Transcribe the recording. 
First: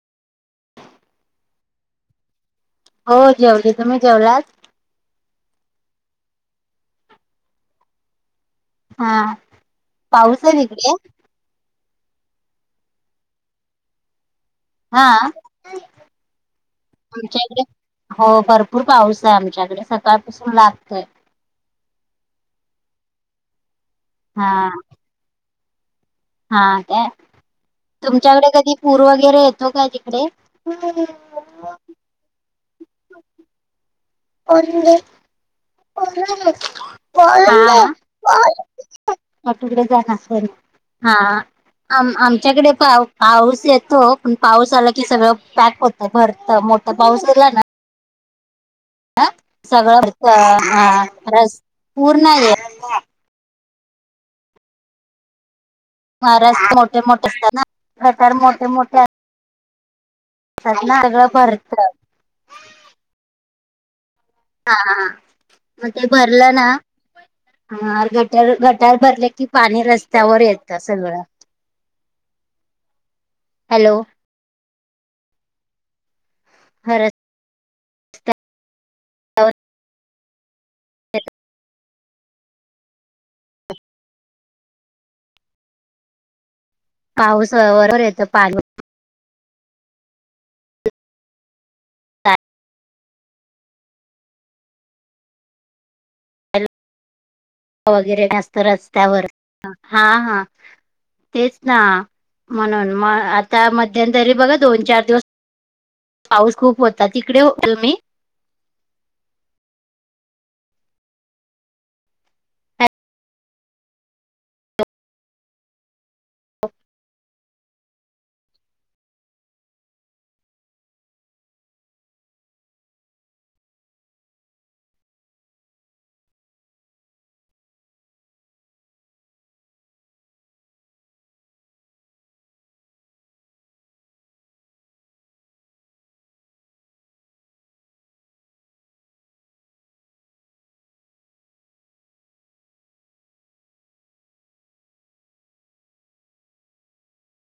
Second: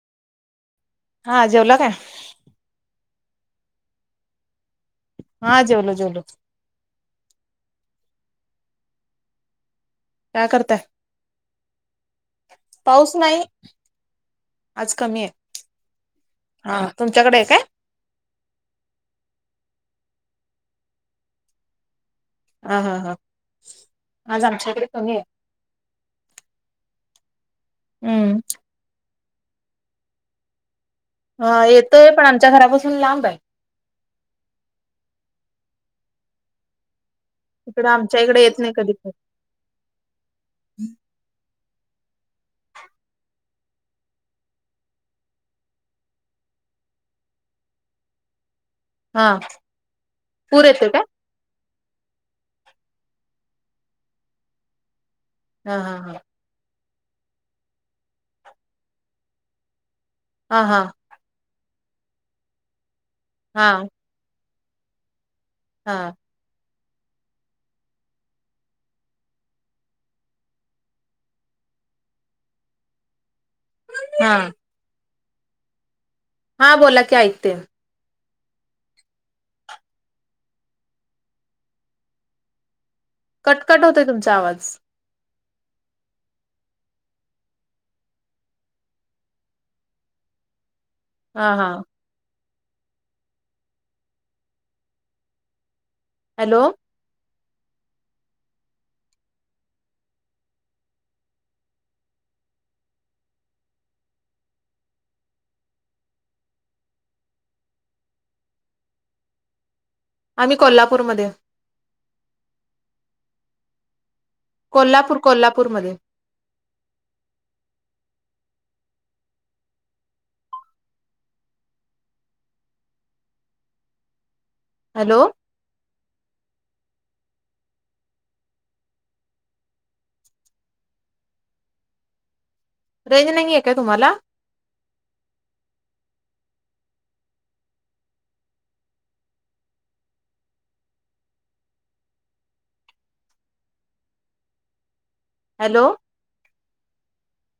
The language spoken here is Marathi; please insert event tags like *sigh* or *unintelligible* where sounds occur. हा जेवला काय? हो जेवले तुम्ही जेवलात? हा जेवलो जेवलो. हा पाऊस काय आहे करताय? तिकडे पाऊस नाही आज हा कमी आहे हा तुमच्याकडे आमच्या आहे इकडे काय? हो भरपूर पाऊस आहे आमच्याकडे सकाळपासून लागतोय. हा हा हा आज हा आमच्याकडे कमी आहे. हा ते हम्म तुमच्याकडे कधी पूर वगैरे येतो काय तिकडे? हा येतोय पण आमच्या घरापासून लांब आहे. *unintelligible* इकडं आमच्या इकडे येत नाही कधी पुर आज तिकडे जाणार घरी अस ना हा आम आमच्याकडे पा पाऊस येतो पण पाऊस आला की सगळं पॅक होत. भर मोठा पाऊस आला ना, हा सगळं पूर येतोय काय? *unintelligible* पूर्ण ये हा हा हा महाराष्ट्र मोठे, मोठे स्थान प्रकार मोठे मोठे हा हा *unintelligible* ना सगळ भरत हा हा हा मग हा ते भरलं ना, हार गट गटार भरले की पाणी रस्त्यावर येतं सगळं हॅलो! हा हां बोला खरंच की ऐकतेय कट कट होतय तुमचा आवाज पाऊस वर वर येतो पाणी हा हा हॅलो? वगैरे असत रस्त्यावर हा हा तेच ना म्हणून म आता मध्यंतरी बघा दोन, चार दिवस पाऊस खूप होता तिकडे होतो मी आम्ही कोल्हापूरमध्ये कोल्हापूर, कोल्हापूरमध्ये. हॅलो! रेंज नाही आहे काय तुम्हाला? हॅलो!